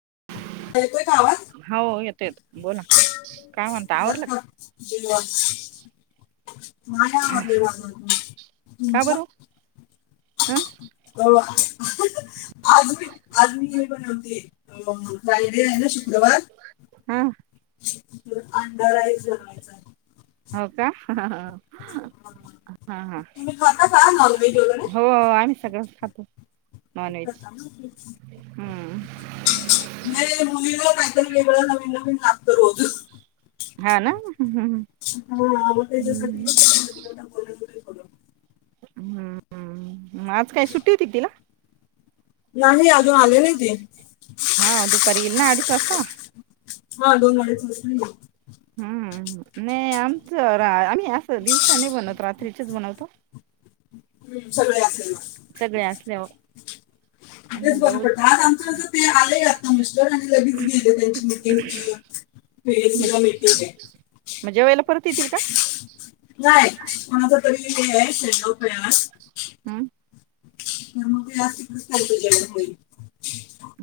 [unintelligible] वावा हो येतो येतो बोला काय म्हणता आवरलं का मायामधले वा का तुमच बरं ह आज आज मी हे बनवते. [unintelligible] फ्रायडे आहे ना शुक्रवार. ह अंडर आईज बनवायचा आहे. हो का हा हा हो आम्ही सगळंच खातो. नॉनव्हेज नाही मु हम्म वगळ काहीतरी वेगळं न [unintelligible] हा ना. हम्म हा आ त्याच्यासाठी [unintelligible] हम्म हम्. आज काय सुट्टी होती तिला. नाही अजून आले नाही ते. हा दुपारी इल ना अडीत वासता. [unintelligible] हम्म नाही आमच राळ आणि. अस दिवसा नाही बनत रात्री त्रिच बनवतो. हम्म सगळे असेल म. सगळे असल्यावर तेच बरं पडत आज आमचं जं ते आले ना मिस्टर आणि लगेच गेले त्यांची मिटिंगसध के एफ सी ला म्हणजे मिटिंग आहे. मग जेवायला परत येतील का? नाय कोणा तरी हे आहे [unintelligible] [unintelligible] हम्म [unintelligible] तिकडेच काय ते जेवण होईल.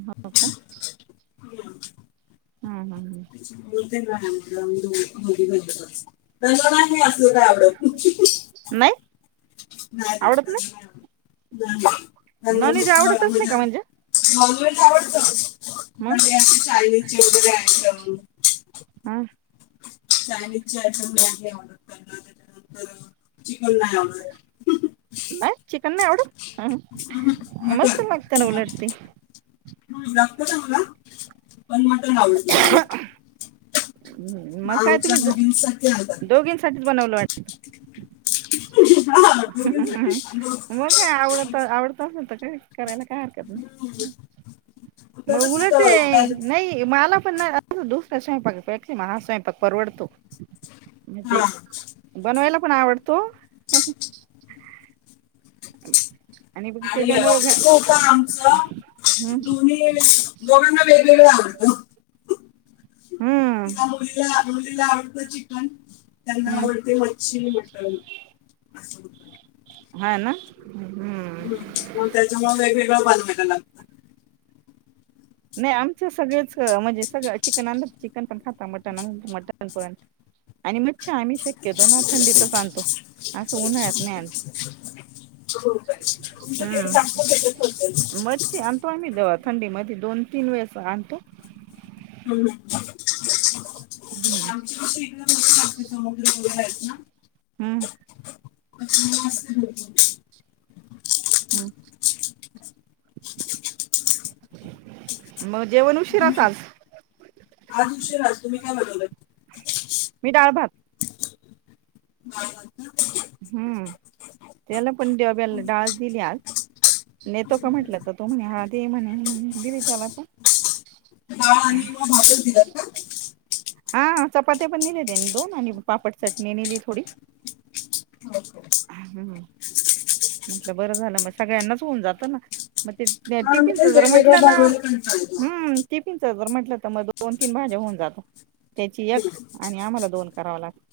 हो का. [unintelligible] हा हा. बोल. [unintelligible] तुला आवड [unintelligible] नाही नाही नाही अजिबात नाही. [unintelligible] नॉनव्हेज त्यांनात आवडतच नाही म्हणजे का नॉन वेज आवडतण मग ते अस चायनीज चे वगैरे आयटम हा [unintelligible] चायनीज चायच बरणी ऑर्डरलं त्याच्यानंतर चिकन नाही ऑर्डर [unintelligible] नाहीय चिकन नाही आवडत. हा मस्त लागतं ना उलट ते. तुला जमतं ना मला. पण मटण आवडत त्यांना. मग काय तुम्ही दर दोघींसाठीच बनवल वाट [inaudible] [unintelligible] मग काय आवडत आवडतच तर करायला काय काय हरकत नाही. मग उलट नाही माला पण दुसऱ्या स्वयंपाक पेक्षा हा स्वयंपाक परवडतो. म्ह ते बनवायला पण आवडतो. [inaudible] आणि त्याच्यामुळ हम्म होत आमचं दोन्ही दोघांना वेगवेगळं आवडत. हम्म त्या मुलीला मुलीला आवडत चिकन, त्यांना हम्म आवडते मच्छी, मटन! [inaudible] हा ना? हम्म ह मग त्याच्यामुळे वेगवेगळं बनवाय लागत. नाही आमचं सगळेच म्हणजे सगळं चिकन आणल चिकन पण खाता मटण, आणल मटन पण, आणि मच्छी आम्ही शक्यतो ना थंडीतच आणतो! असं उन्हाळ्यात नाही आणत. हो तुमच्या तेथे हम्म चांगलं भेटत असेल? थंडीमध्ये दोन तीन वेळेस आणतो. हम् आमची हम्म कशी इकडे राहतो समुद्र वगैरे आहेत, ना! हम्. असते ते पण. हम म तुम्ही आज उशीराच तुम्ही का बनवल मी डाळ भात हा हा हम्म. त्याला पण डब्याला डाळच दिली आज नेतो का? म्हटलं तर तो म्हणे हा ते म्हणे म्हणे दिली त्याला पण. डाळ आणि भातच दिलात? हा चपात्या पण न्हेल्या त्याने दोन आणि पापट चटणी नेली थोडी. म्हटलं बरं झालं मग सगळ्यांनाच होऊन जातं ना मग ते नाही टिफिनच जर म्हटलं ना हम्म टिफिन ते जर म्हंटलं तर मग दोन तीन भाज्या होऊन जातात त्याची एक आणि आम्हाला दोन करावं लागत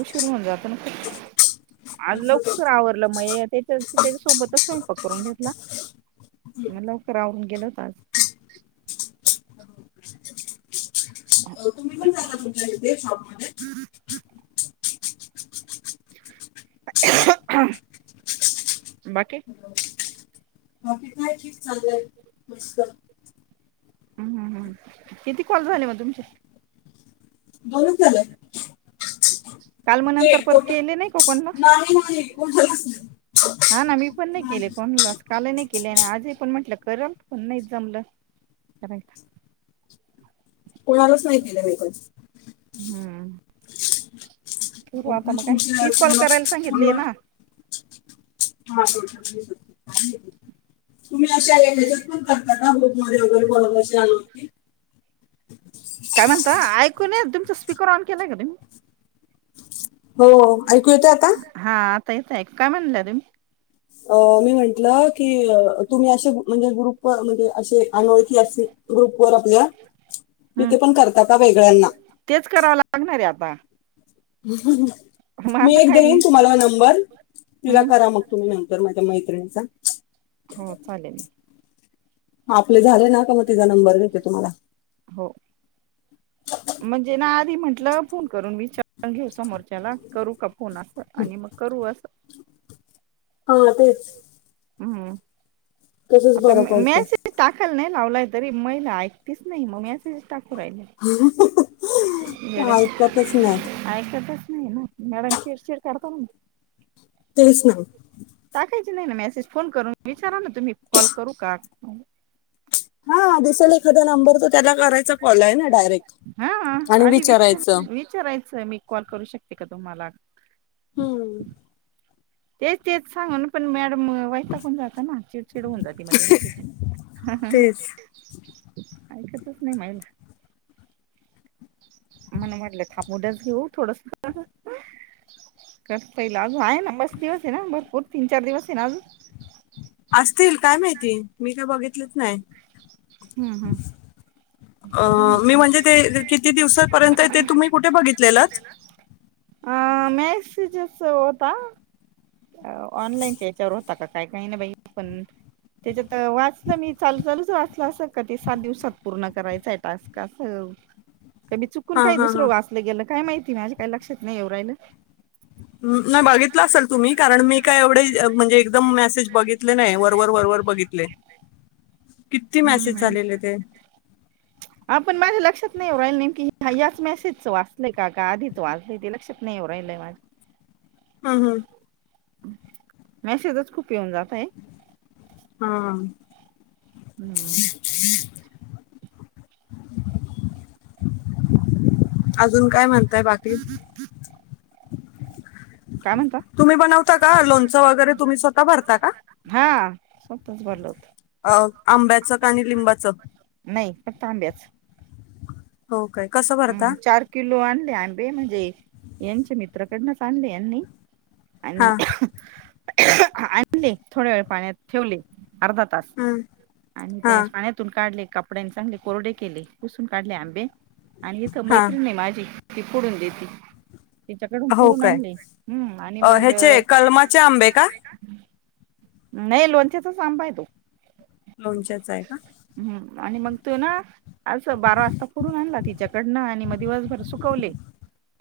उशीर होऊन जातो ना खूप आज लवकर आवर म्हटलं म ये त्याच्या त्याचासोबतच स्वयंपाक करून घेतला म लवकर आवरून गेलं होतं आज. [inaudible] तेच ना? बाकी? चालंय मस्त! हुं हुं हुं किती कॉल झाले मग तुमचे? काल म नंतर परत केले नाही? का कोणला [unintelligible] हा ना मी पण नाही केले, कोणालाच कालही नाही केले आणि आज ही पण म्हटलं करल पण नाही जमलं कराय. कोणालाच नाही केले मी पण हम. हो आता मग काय. तीस कॉल करायला सांगितले हे ना. [unintelligible] [unintelligible] काय म्हणता ऐकू नाय येत, तुमच स्पीकर ऑन केलाय का तुम्ही? हो ऐकू येतोय आता? ता येतय काय म्हणल्या तुम्ही, ओ मी म्हंटलं की तुम्ही असे म्हणजे ग्रुप वर म्हणजे असे अनोळखी असतील ग्रुप वर आपल्या. तर हम्म ते पण करता का वेगळ्यांन लागणारे आता. हुं मग मी आता एकदा काय येईन हम्म तुम्हाला नंबर तिला करा मग तुम्ही नंतर मैत्रिणीचा. हो चालेल. आपले झाले ना का मग तिचा नंबर देते तुम्हाला. हो म्हणजे ना आधी म्हटलं फोन करून, विचारून घेऊ समोरच्याला करू का फोन अस आणि मग करू असं हा तेच. हम्म. तसंच आता बरं मे पडतं मेसेज टाकायला नाही. नावलाय तरी महिला ऐकतीच नाही, मग मेसेज टाक [inaudible] येड्या ऐकतच नाय. ऐकतच नाही ना मॅडम चिडचिड करता तेच नाही टाकायची नाही ना मॅच्य फोन करून विचारा तुम्ही कॉल करू का [unintelligible] हा दिसेल एखादा नंबर तर त्याला करायचा कॉल आहे ना डायरेक्ट हा आणि आधी विचारायचं विचार विचारायचं मी कॉल करू शकते का? तुम्हाला हम्म! तेच तेच सांगून पण म्याट म वैताकून जातं ना चिडचिड होऊन जाते, मग त्यांचे ह ह. तेच ऐकतचं नाही, मायला मणं वाटलं हाफ नूडल्स थोडसं खा काशं पहिलं व्हां ना मस्ती बसे ना भरपूर तीन चार दिवस हे ना अजून असतील काय माहिती मी काय बघितलंच नाही. हम्म हम्म अ करू मी म्हटलं म्हणजे ते किती दिवसापर्यंत ते तुम्ही कुठे बघितलेलतं? अ मेसेजस होता, ऑनलाईनच्या याच्यावर होता का काय काही ना बाई पण त्याच्यातं वाचलं मी चालू चालूच वाच क्लास कधी सात दिवसात पूर्ण करायचंय टास्क असं काय मी चुकून हां, काही हां, दुसरं हां. वाचलं गेलं काय माहित? तिला बी काय लक्षात नाही येऊ राहिलं? नाही बघितले असलं तुम्ही, कारण मी काय एवढे म्हणजे एकदम मेसेज बघितले नाही? वरवर वरवर बघितले. किती मॅसेज हम्म झालेले ते? हा. पण माझ्या लक्षात नाही येवू राहिल की, न याच मेसेजच वाचलय का? का आधीच वाचलय ते, लक्षात नाही येउ राहिलय माझं. हम हम्. मॅसेजच खूप येऊन जात आहे. हा हा. हम्म. अजून काय म्हणं [unintelligible] काय म्हणता तुम्ही बनवता का लोणचं वगैरे? तुम्ही स्वतः भरता का? स्वताचं भरलं होतं. हो आंब्याच नाही फक्त आंब्याचं. हो. काय. कसं हम भरता? चार किलो आणले आंबे म्हणजे यांचे मित्र त्राकडनच आणले यांनी हां. आणि [unintelligible] आणले थोड्या वेळ पाण्यात ठेवले. अर्धा तास हं. आणि ते हां, पाण्यातून काढले. कपड्यांनी चांगले कोरडे केले पुसून काढले आंबे. आणि इथं हां. मैत्रिणे माझी. ती फोडून देेती. तिच्याकडून हो फोडून काय. आणले हम्म आणि अ, मग ह्याचे कलमाचे आंबे का? नाही लोणच्याचाच आंबाय तो. लोणच्याच आहे का? हम्म आणि मग तो ना अस बारा वाजता फोडून आणला तिन तीच्याकडनं आणि मग दिवसभर सुकवले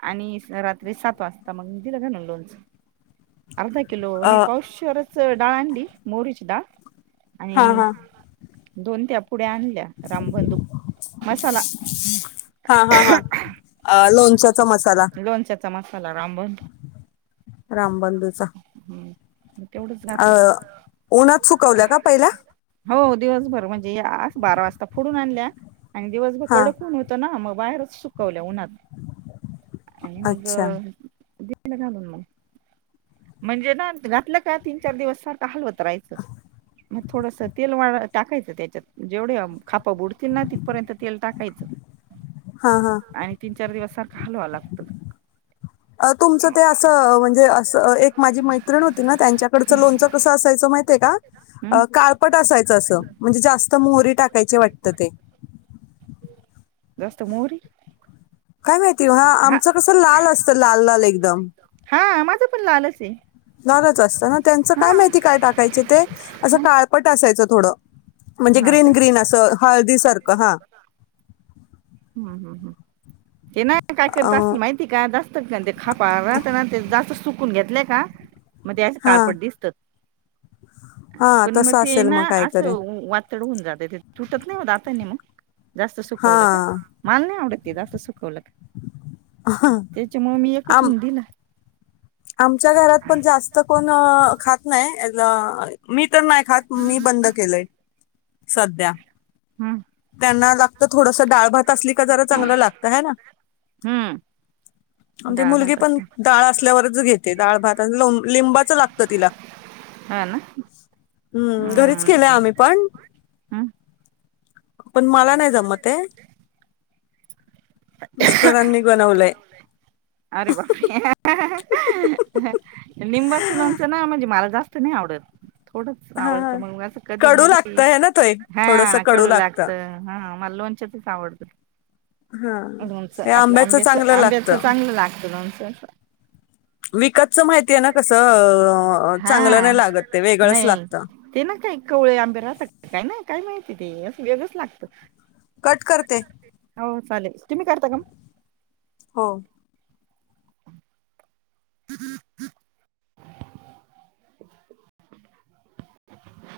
आणि रात्री सात वाजता मग दिलं घालूण लोणच. अर्ध किलो अ, नही पावशेरच [inaudible] दाळ आणि मोहरीची दाळ हां, आणि हां. दोन त्या पुड्या आणल्या रामबंधू मसाला हा हा हा. अ लोणच्याचा मसाला लोनच्या समाज. साला रामबंधू तेवढंच. घातलं अं उन्हात सुुकवल्या का पहिल्या आस बारा वाजता फोडूनन आणल्या. आणि दिवसभर हा कड उन होतं ना मग बाहेरच सुकवल्या उन्हात आणि मग अच्छा दिल घालून म म्हणजे ना घातलं का तीन चार दिवस सारखा हलवत रायच मग थोडस तेल वाड टाकायचं त्याच्यात जेवढे खापा बुड तिना तिथपर्यंत तेल टाकायचं हा हा आणि तीन चार दिवस सारख अ तुमचं ते असं म्हणजे अस एक माझी मैत्रिण होती ना त्यांच्याकडं लोनचं कसं असायचं माहितेय का? हम्म अ काळपट असायचं असं म्हणजे जास्त मोहरी टाकायची वाटत ते. जास्त मोरी काय माहिती हा आमचं कसं लाल असतं लाल लाल एकदम. हा माझं पण लालच आहे. नरच असत ना त्यांचं काय हा माहिती काय टाकायचे ते असं काळपट असायचं. तोड म्हणजे हा ग्रीन का ग्रीन असं हळदी सारखं हा. हम्म हम्म हम्म ते ना काय करत अस अ माहिती का जास्त ते खापह ते जास्त सुख चुकून घेतले का? मग ते असं हा काळपट दिसत. हा तसं असेल मग काहीतरी. असं वातड होऊन जातय ते तुटत नाही ओ दातानी मग. जास्त हा सुकवलं का माल नाही आवडत. ते जा असं सुखवलं त्याच्या म मी एकच आम हऊन दिला. आमच्या घरात पण जास्त कोण खात नाही अ मी तर नाय खात मी बंद केलंय. सध्या हम्म त्यांना लाग तर थोडस डाळ भात असली का जरा चांगलं लागत ह ना हम्म आणि ते डाळ मुलगी भात पण असला डाळ असल्यावरच घेते डाळ भात ल लिंबाच लागत तिला हा ना हम् घरीच हम्म केलंय आम्ही पण हम्म पण मला नाही जामते बनवलंय अरे बापरे लिंबाचं लोणचं ना म्हणजे मला जास् नाही आवडत. थोडंच हा आवडत मग असं कधी कडू मधी लागतं है ना ते थोडस हा कडू लागतं हा मला लोणच्यातच आवडत. हा लोणच हे आपल्या आंब्याचं चांगलं आंब्याचं लागतं. चांगलं लागतं लोण तस विकतचं माहितीय ना कसं अ, हा चांगलं नाही लागत ते वेगळंच नाही लागतं. ते ना काही कवळे आंबे राहतात काही ना काय माहिती वेगच लागतं. कट करते. हो चालेल. तुम्ही करता काम? हो. [inaudible]